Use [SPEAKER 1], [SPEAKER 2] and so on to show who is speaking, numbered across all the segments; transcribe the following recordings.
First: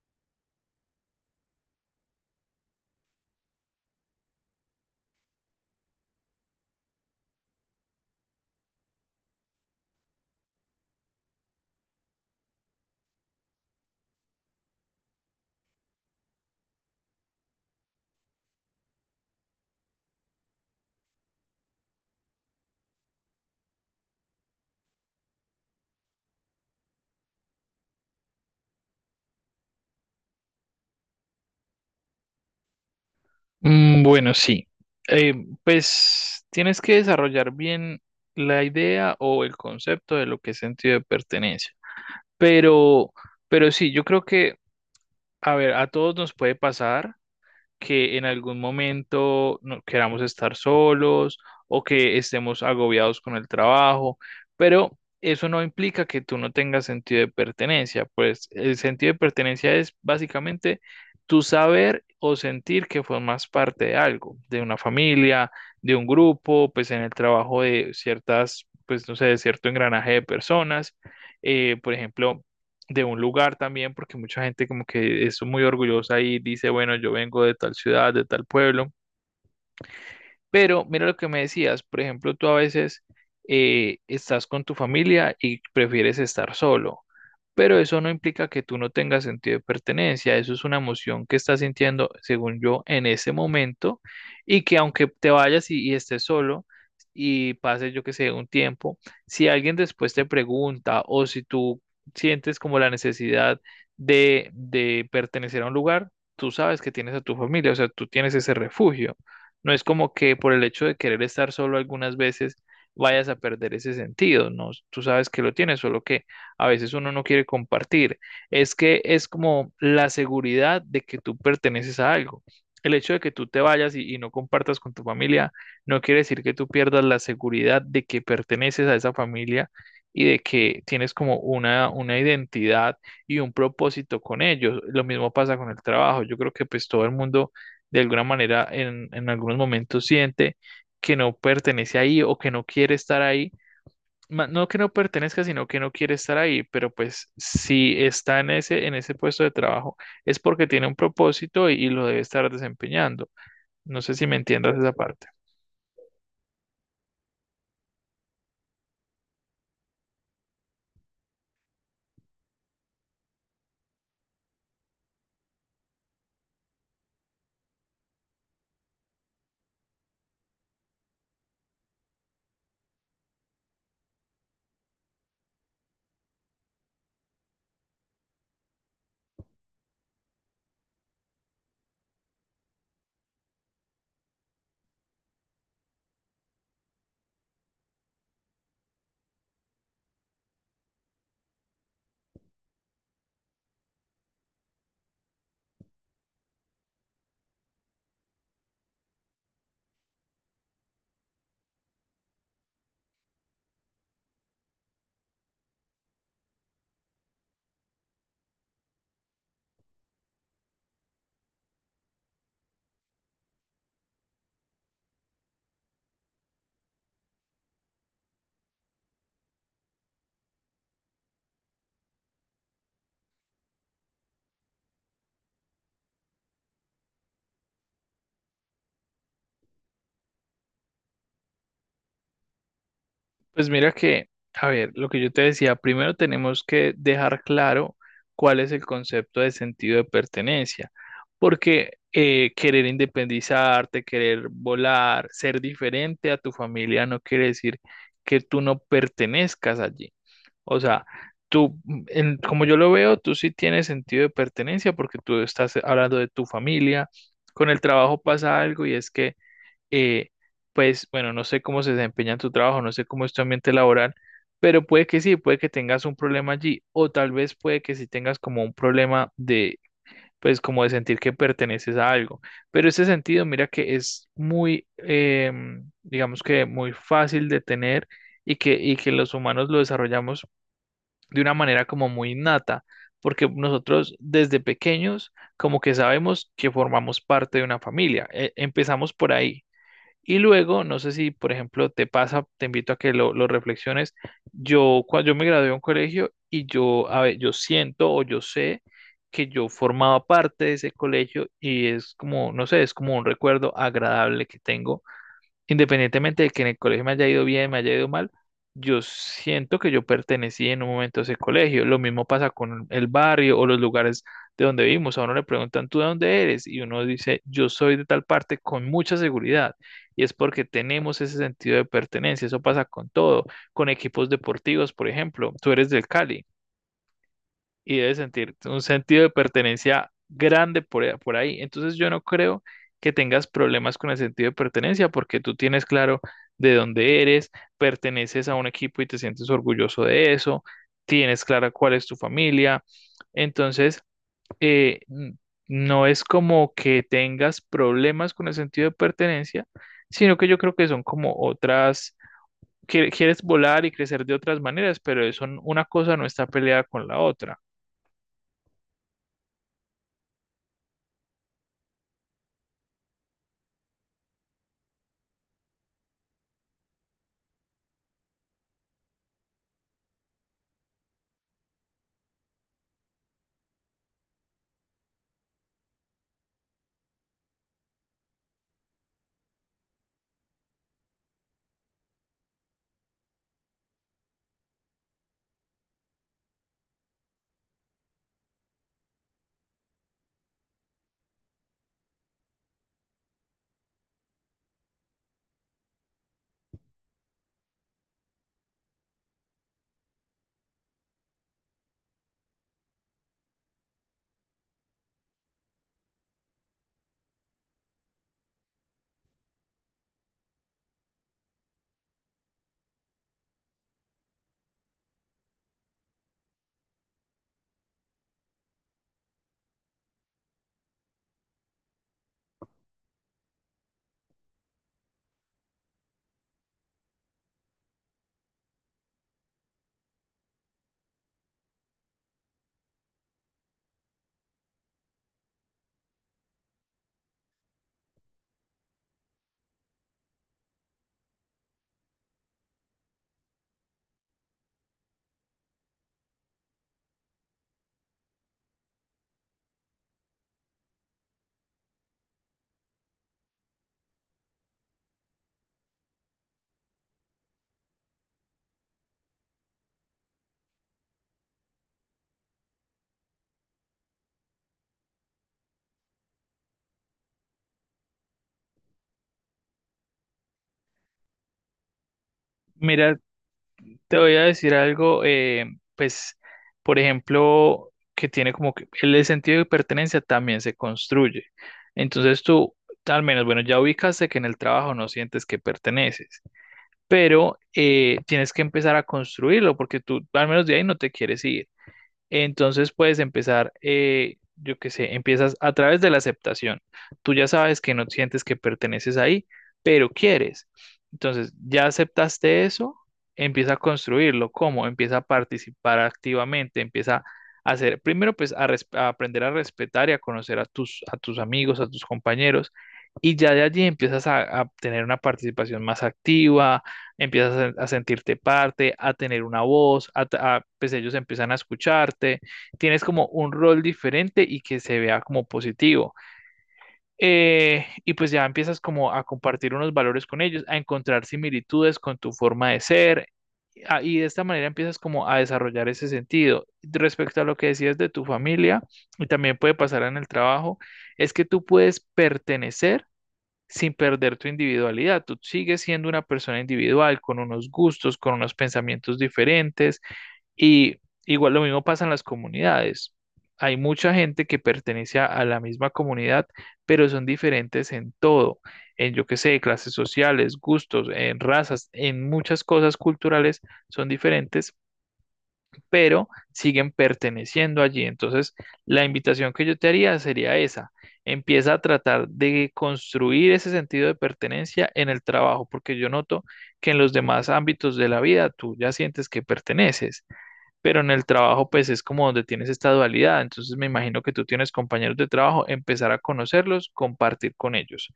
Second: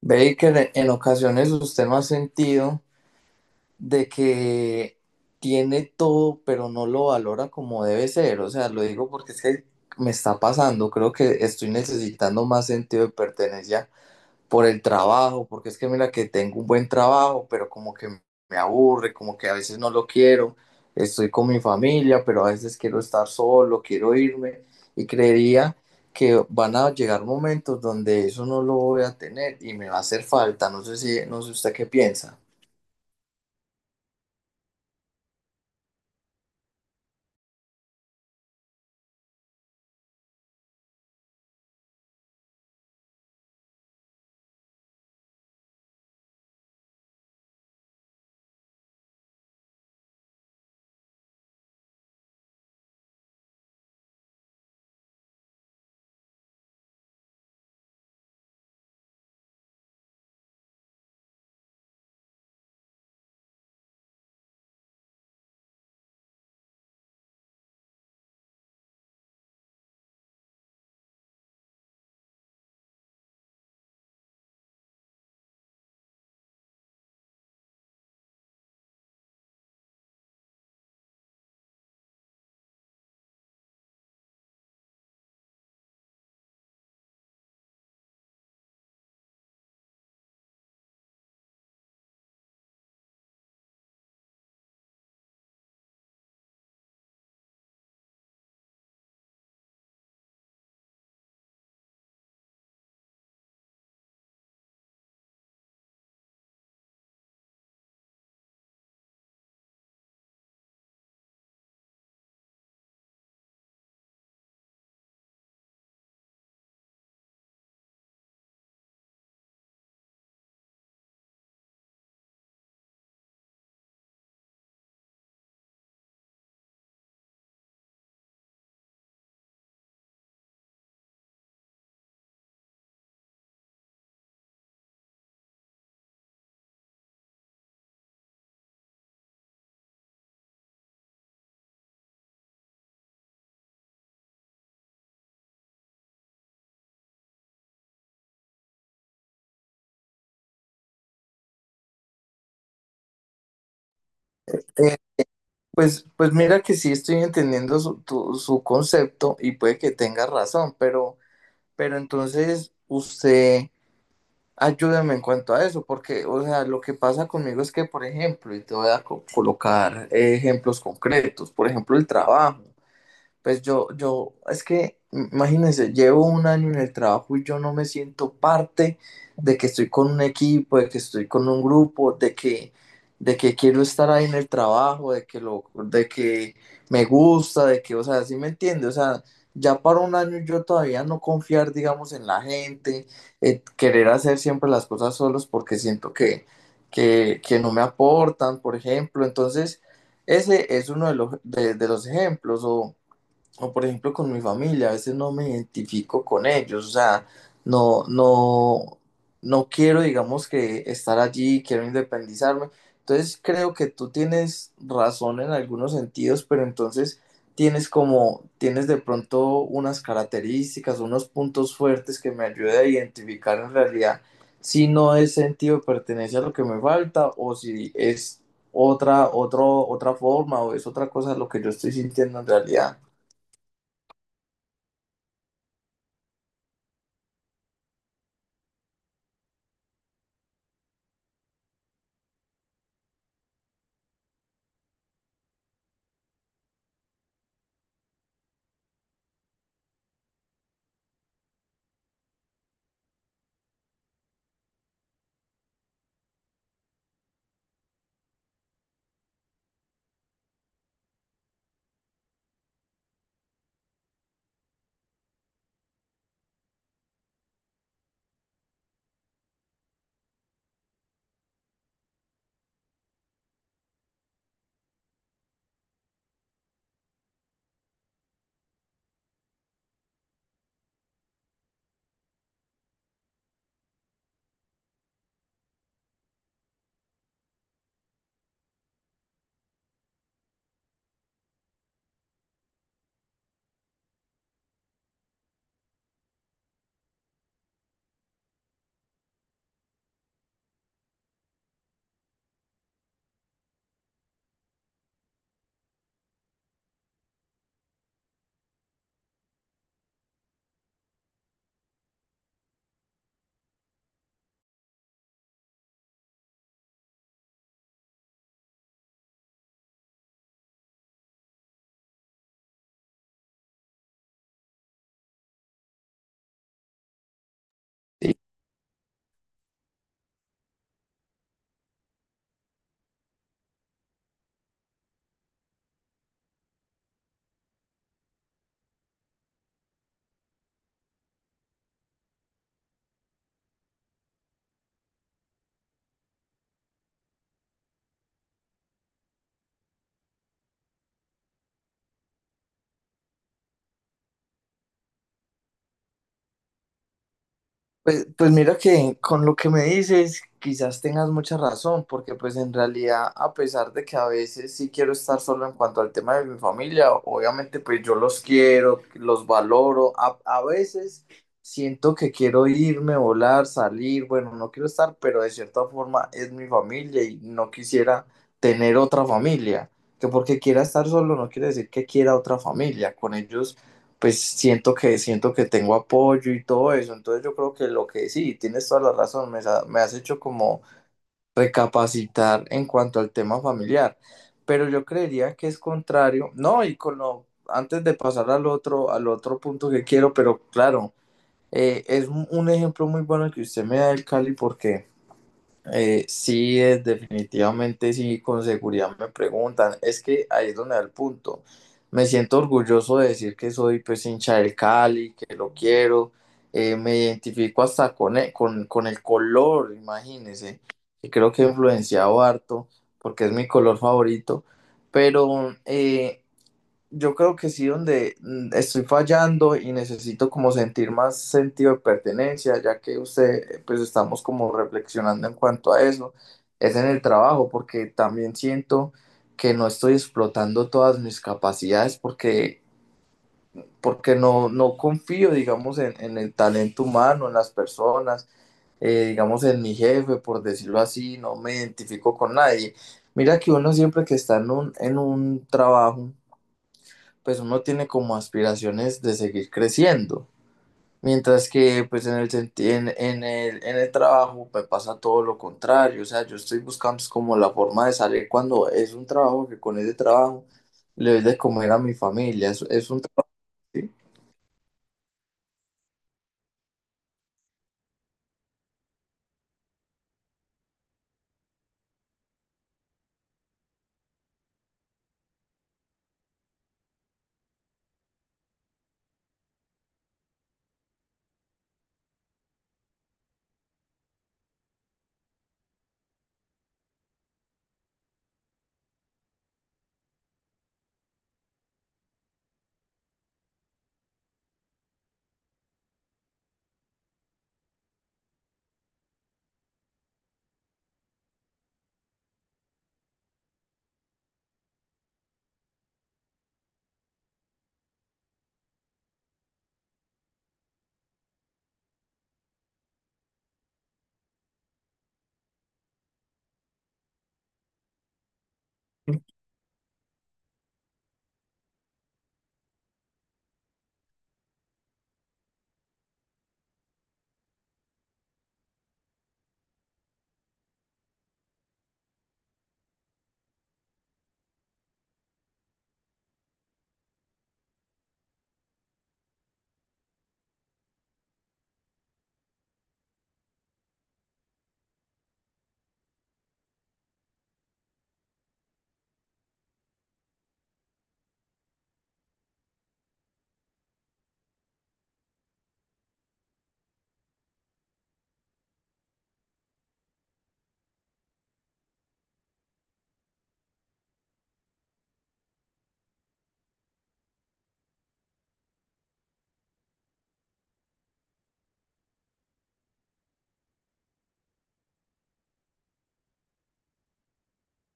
[SPEAKER 1] Baker, en ocasiones usted no ha sentido de que tiene todo, pero no lo valora como debe ser. O sea, lo digo porque es que me está pasando. Creo que estoy necesitando más sentido de pertenencia por el trabajo, porque es que mira que tengo un buen trabajo, pero como que me aburre, como que a veces no lo quiero, estoy con mi familia, pero a veces quiero estar solo, quiero irme y creería que van a llegar momentos donde eso no lo voy a tener y me va a hacer falta, no sé si, no sé usted qué piensa.
[SPEAKER 2] Mm, bueno, sí. Eh, pues tienes que desarrollar bien la idea o el concepto de lo que es sentido de pertenencia. Pero, pero sí, yo creo que, a ver, a todos nos puede pasar que en algún momento no queramos estar solos o que estemos agobiados con el trabajo, pero eso no implica que tú no tengas sentido de pertenencia, pues el sentido de pertenencia es básicamente tu saber o sentir que formas parte de algo, de una familia, de un grupo, pues en el trabajo de ciertas, pues no sé, de cierto engranaje de personas. Por ejemplo, de un lugar también, porque mucha gente como que es muy orgullosa y dice, bueno, yo vengo de tal ciudad, de tal pueblo, pero mira lo que me decías, por ejemplo, tú a veces estás con tu familia y prefieres estar solo, pero eso no implica que tú no tengas sentido de pertenencia, eso es una emoción que estás sintiendo, según yo, en ese momento y que aunque te vayas y estés solo y pase, yo que sé, un tiempo, si alguien después te pregunta o si tú sientes como la necesidad de pertenecer a un lugar, tú sabes que tienes a tu familia, o sea, tú tienes ese refugio. No es como que por el hecho de querer estar solo algunas veces vayas a perder ese sentido, ¿no? Tú sabes que lo tienes, solo que a veces uno no quiere compartir. Es que es como la seguridad de que tú perteneces a algo. El hecho de que tú te vayas y no compartas con tu familia no quiere decir que tú pierdas la seguridad de que perteneces a esa familia y de que tienes como una identidad y un propósito con ellos. Lo mismo pasa con el trabajo. Yo creo que pues todo el mundo de alguna manera en algunos momentos siente que no pertenece ahí o que no quiere estar ahí. No que no pertenezca, sino que no quiere estar ahí, pero pues si está en ese puesto de trabajo es porque tiene un propósito y lo debe estar desempeñando. No sé si me entiendas esa
[SPEAKER 1] Eh,
[SPEAKER 2] parte.
[SPEAKER 1] pues mira que sí estoy entendiendo su concepto y puede que tenga razón, pero entonces usted ayúdame en cuanto a eso, porque, o sea, lo que pasa conmigo es que, por ejemplo, y te voy a colocar ejemplos concretos, por ejemplo, el trabajo. Pues yo, es que, imagínense, llevo un año en el trabajo y yo no me siento parte de que estoy con un equipo, de que estoy con un grupo, de que quiero estar ahí en el trabajo, de que me gusta, de que, o sea, ¿sí me entiende? O sea, ya para un año yo todavía no confiar, digamos, en la gente, querer hacer siempre las cosas solos porque siento que no me aportan, por ejemplo. Entonces, ese es uno de de los ejemplos. O por ejemplo con mi familia, a veces no me identifico con ellos, o sea, no, no, no quiero, digamos, que estar allí, quiero independizarme. Entonces creo que tú tienes razón en algunos sentidos, pero entonces tienes de pronto unas características, unos puntos fuertes que me ayudan a identificar en realidad si no es sentido de pertenencia lo que me falta o si es otra forma o es otra cosa lo que yo estoy sintiendo en realidad.
[SPEAKER 2] Pues mira que, a ver, lo que yo te decía, primero tenemos que dejar claro cuál es el concepto de sentido de pertenencia, porque querer independizarte, querer volar, ser diferente a tu familia no quiere decir que tú no pertenezcas allí. O sea, tú, como yo lo veo, tú sí tienes sentido de pertenencia porque tú estás hablando de tu familia. Con el trabajo pasa algo y es que eh, pues bueno, no sé cómo se desempeña en tu trabajo, no sé cómo es tu ambiente laboral, pero puede que sí, puede que tengas un problema allí, o tal vez puede que sí tengas como un problema de, pues como de sentir que perteneces a algo. Pero ese sentido, mira que es muy, digamos que muy fácil de tener y que los humanos lo desarrollamos de una manera como muy innata, porque nosotros desde pequeños como que sabemos que formamos parte de una familia, empezamos por ahí y luego, no sé si, por ejemplo, te pasa, te invito a que lo reflexiones. Yo, cuando yo me gradué de un colegio y yo, a ver, yo siento o yo sé que yo formaba parte de ese colegio y es como, no sé, es como un recuerdo agradable que tengo. Independientemente de que en el colegio me haya ido bien, me haya ido mal, yo siento que yo pertenecí en un momento a ese colegio. Lo mismo pasa con el barrio o los lugares de donde vivimos. A uno le preguntan, ¿tú de dónde eres? Y uno dice, yo soy de tal parte con mucha seguridad. Y es porque tenemos ese sentido de pertenencia. Eso pasa con todo, con equipos deportivos, por ejemplo. Tú eres del Cali y debe sentir un sentido de pertenencia grande por ahí. Entonces yo no creo que tengas problemas con el sentido de pertenencia porque tú tienes claro de dónde eres, perteneces a un equipo y te sientes orgulloso de eso, tienes clara cuál es tu familia. Entonces, eh, n- no es como que tengas problemas con el sentido de pertenencia, sino que yo creo que son como otras, que quieres volar y crecer de otras maneras, pero eso, una cosa no está peleada con la otra.
[SPEAKER 1] Pues, pues mira que con lo que me dices, quizás tengas mucha razón, porque pues en realidad, a pesar de que a veces sí quiero estar solo en cuanto al tema de mi familia, obviamente pues yo los quiero, los valoro, a veces siento que quiero irme, volar, salir, bueno, no quiero estar, pero de cierta forma es mi familia y no quisiera tener otra familia, que porque quiera estar solo no quiere decir que quiera otra familia, con ellos pues siento que tengo apoyo y todo eso. Entonces yo creo que lo que sí, tienes toda la razón, me has hecho como recapacitar en cuanto al tema familiar, pero yo creería que es contrario. No, y con lo, antes de pasar al otro punto que quiero, pero claro, es un ejemplo muy bueno que usted me da del Cali porque sí, definitivamente sí, con seguridad me preguntan. Es que ahí es donde da el punto. Me siento orgulloso de decir que soy pues hincha del Cali, que lo quiero. Me identifico hasta con con el color, imagínense. Y creo que he influenciado harto porque es mi color favorito. Pero yo creo que sí, donde estoy fallando y necesito como sentir más sentido de pertenencia, ya que usted, pues estamos como reflexionando en cuanto a eso, es en el trabajo, porque también siento que no estoy explotando todas mis capacidades porque no confío, digamos, en el talento humano, en las personas, digamos, en mi jefe, por decirlo así, no me identifico con nadie. Mira que uno siempre que está en en un trabajo, pues uno tiene como aspiraciones de seguir creciendo. Mientras que pues en el, senti- en el trabajo me pasa todo lo contrario, o sea, yo estoy buscando es como la forma de salir cuando es un trabajo que con ese trabajo le doy de comer a mi familia, es
[SPEAKER 2] Mira,
[SPEAKER 1] un... Sí,
[SPEAKER 2] te voy a decir algo, pues, por ejemplo, que tiene como que el sentido de pertenencia también se construye. Entonces tú, al menos, bueno, ya ubicaste que en el trabajo no sientes que perteneces, pero tienes que empezar a construirlo porque tú, al menos de ahí, no te quieres ir. Entonces puedes empezar, yo qué sé, empiezas a través de la aceptación. Tú ya sabes que no sientes que perteneces ahí, pero quieres. Entonces, ya aceptaste eso, empieza a construirlo. ¿Cómo? Empieza a participar activamente, empieza a hacer, primero pues a, a aprender a respetar y a conocer a tus amigos, a tus compañeros. Y ya de allí empiezas a tener una participación más activa, empiezas a sentirte parte, a tener una voz, pues ellos empiezan a escucharte, tienes como un rol diferente y que se vea como positivo. Y pues ya empiezas como a compartir unos valores con ellos, a encontrar similitudes con tu forma de ser. Y de esta manera empiezas como a desarrollar ese sentido. Respecto a lo que decías de tu familia, y también puede pasar en el trabajo, es que tú puedes pertenecer sin perder tu individualidad. Tú sigues siendo una persona individual, con unos gustos, con unos pensamientos diferentes y igual lo mismo pasa en las comunidades. Hay mucha gente que pertenece a la misma comunidad, pero son diferentes en todo, en yo qué sé, clases sociales, gustos, en razas, en muchas cosas culturales son diferentes, pero siguen perteneciendo allí. Entonces, la invitación que yo te haría sería esa. Empieza a tratar de construir ese sentido de pertenencia en el trabajo, porque yo noto que en los demás ámbitos de la vida tú ya sientes que perteneces, pero en el trabajo pues es como donde tienes esta dualidad. Entonces, me imagino que tú tienes compañeros de trabajo, empezar a conocerlos, compartir con ellos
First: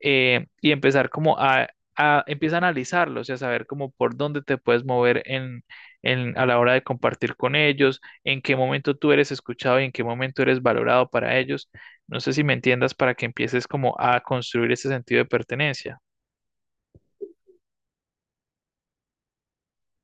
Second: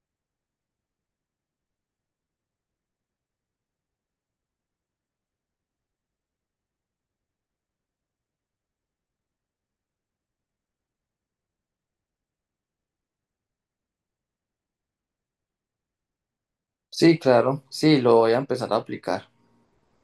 [SPEAKER 2] y empezar como a, empieza a analizarlos y a saber como por dónde te puedes mover a la hora de compartir con ellos, en qué momento tú eres escuchado y en qué momento eres valorado para ellos. No sé si me entiendas para que empieces como a construir ese sentido de pertenencia.
[SPEAKER 1] sí, claro, sí, lo voy a empezar a aplicar.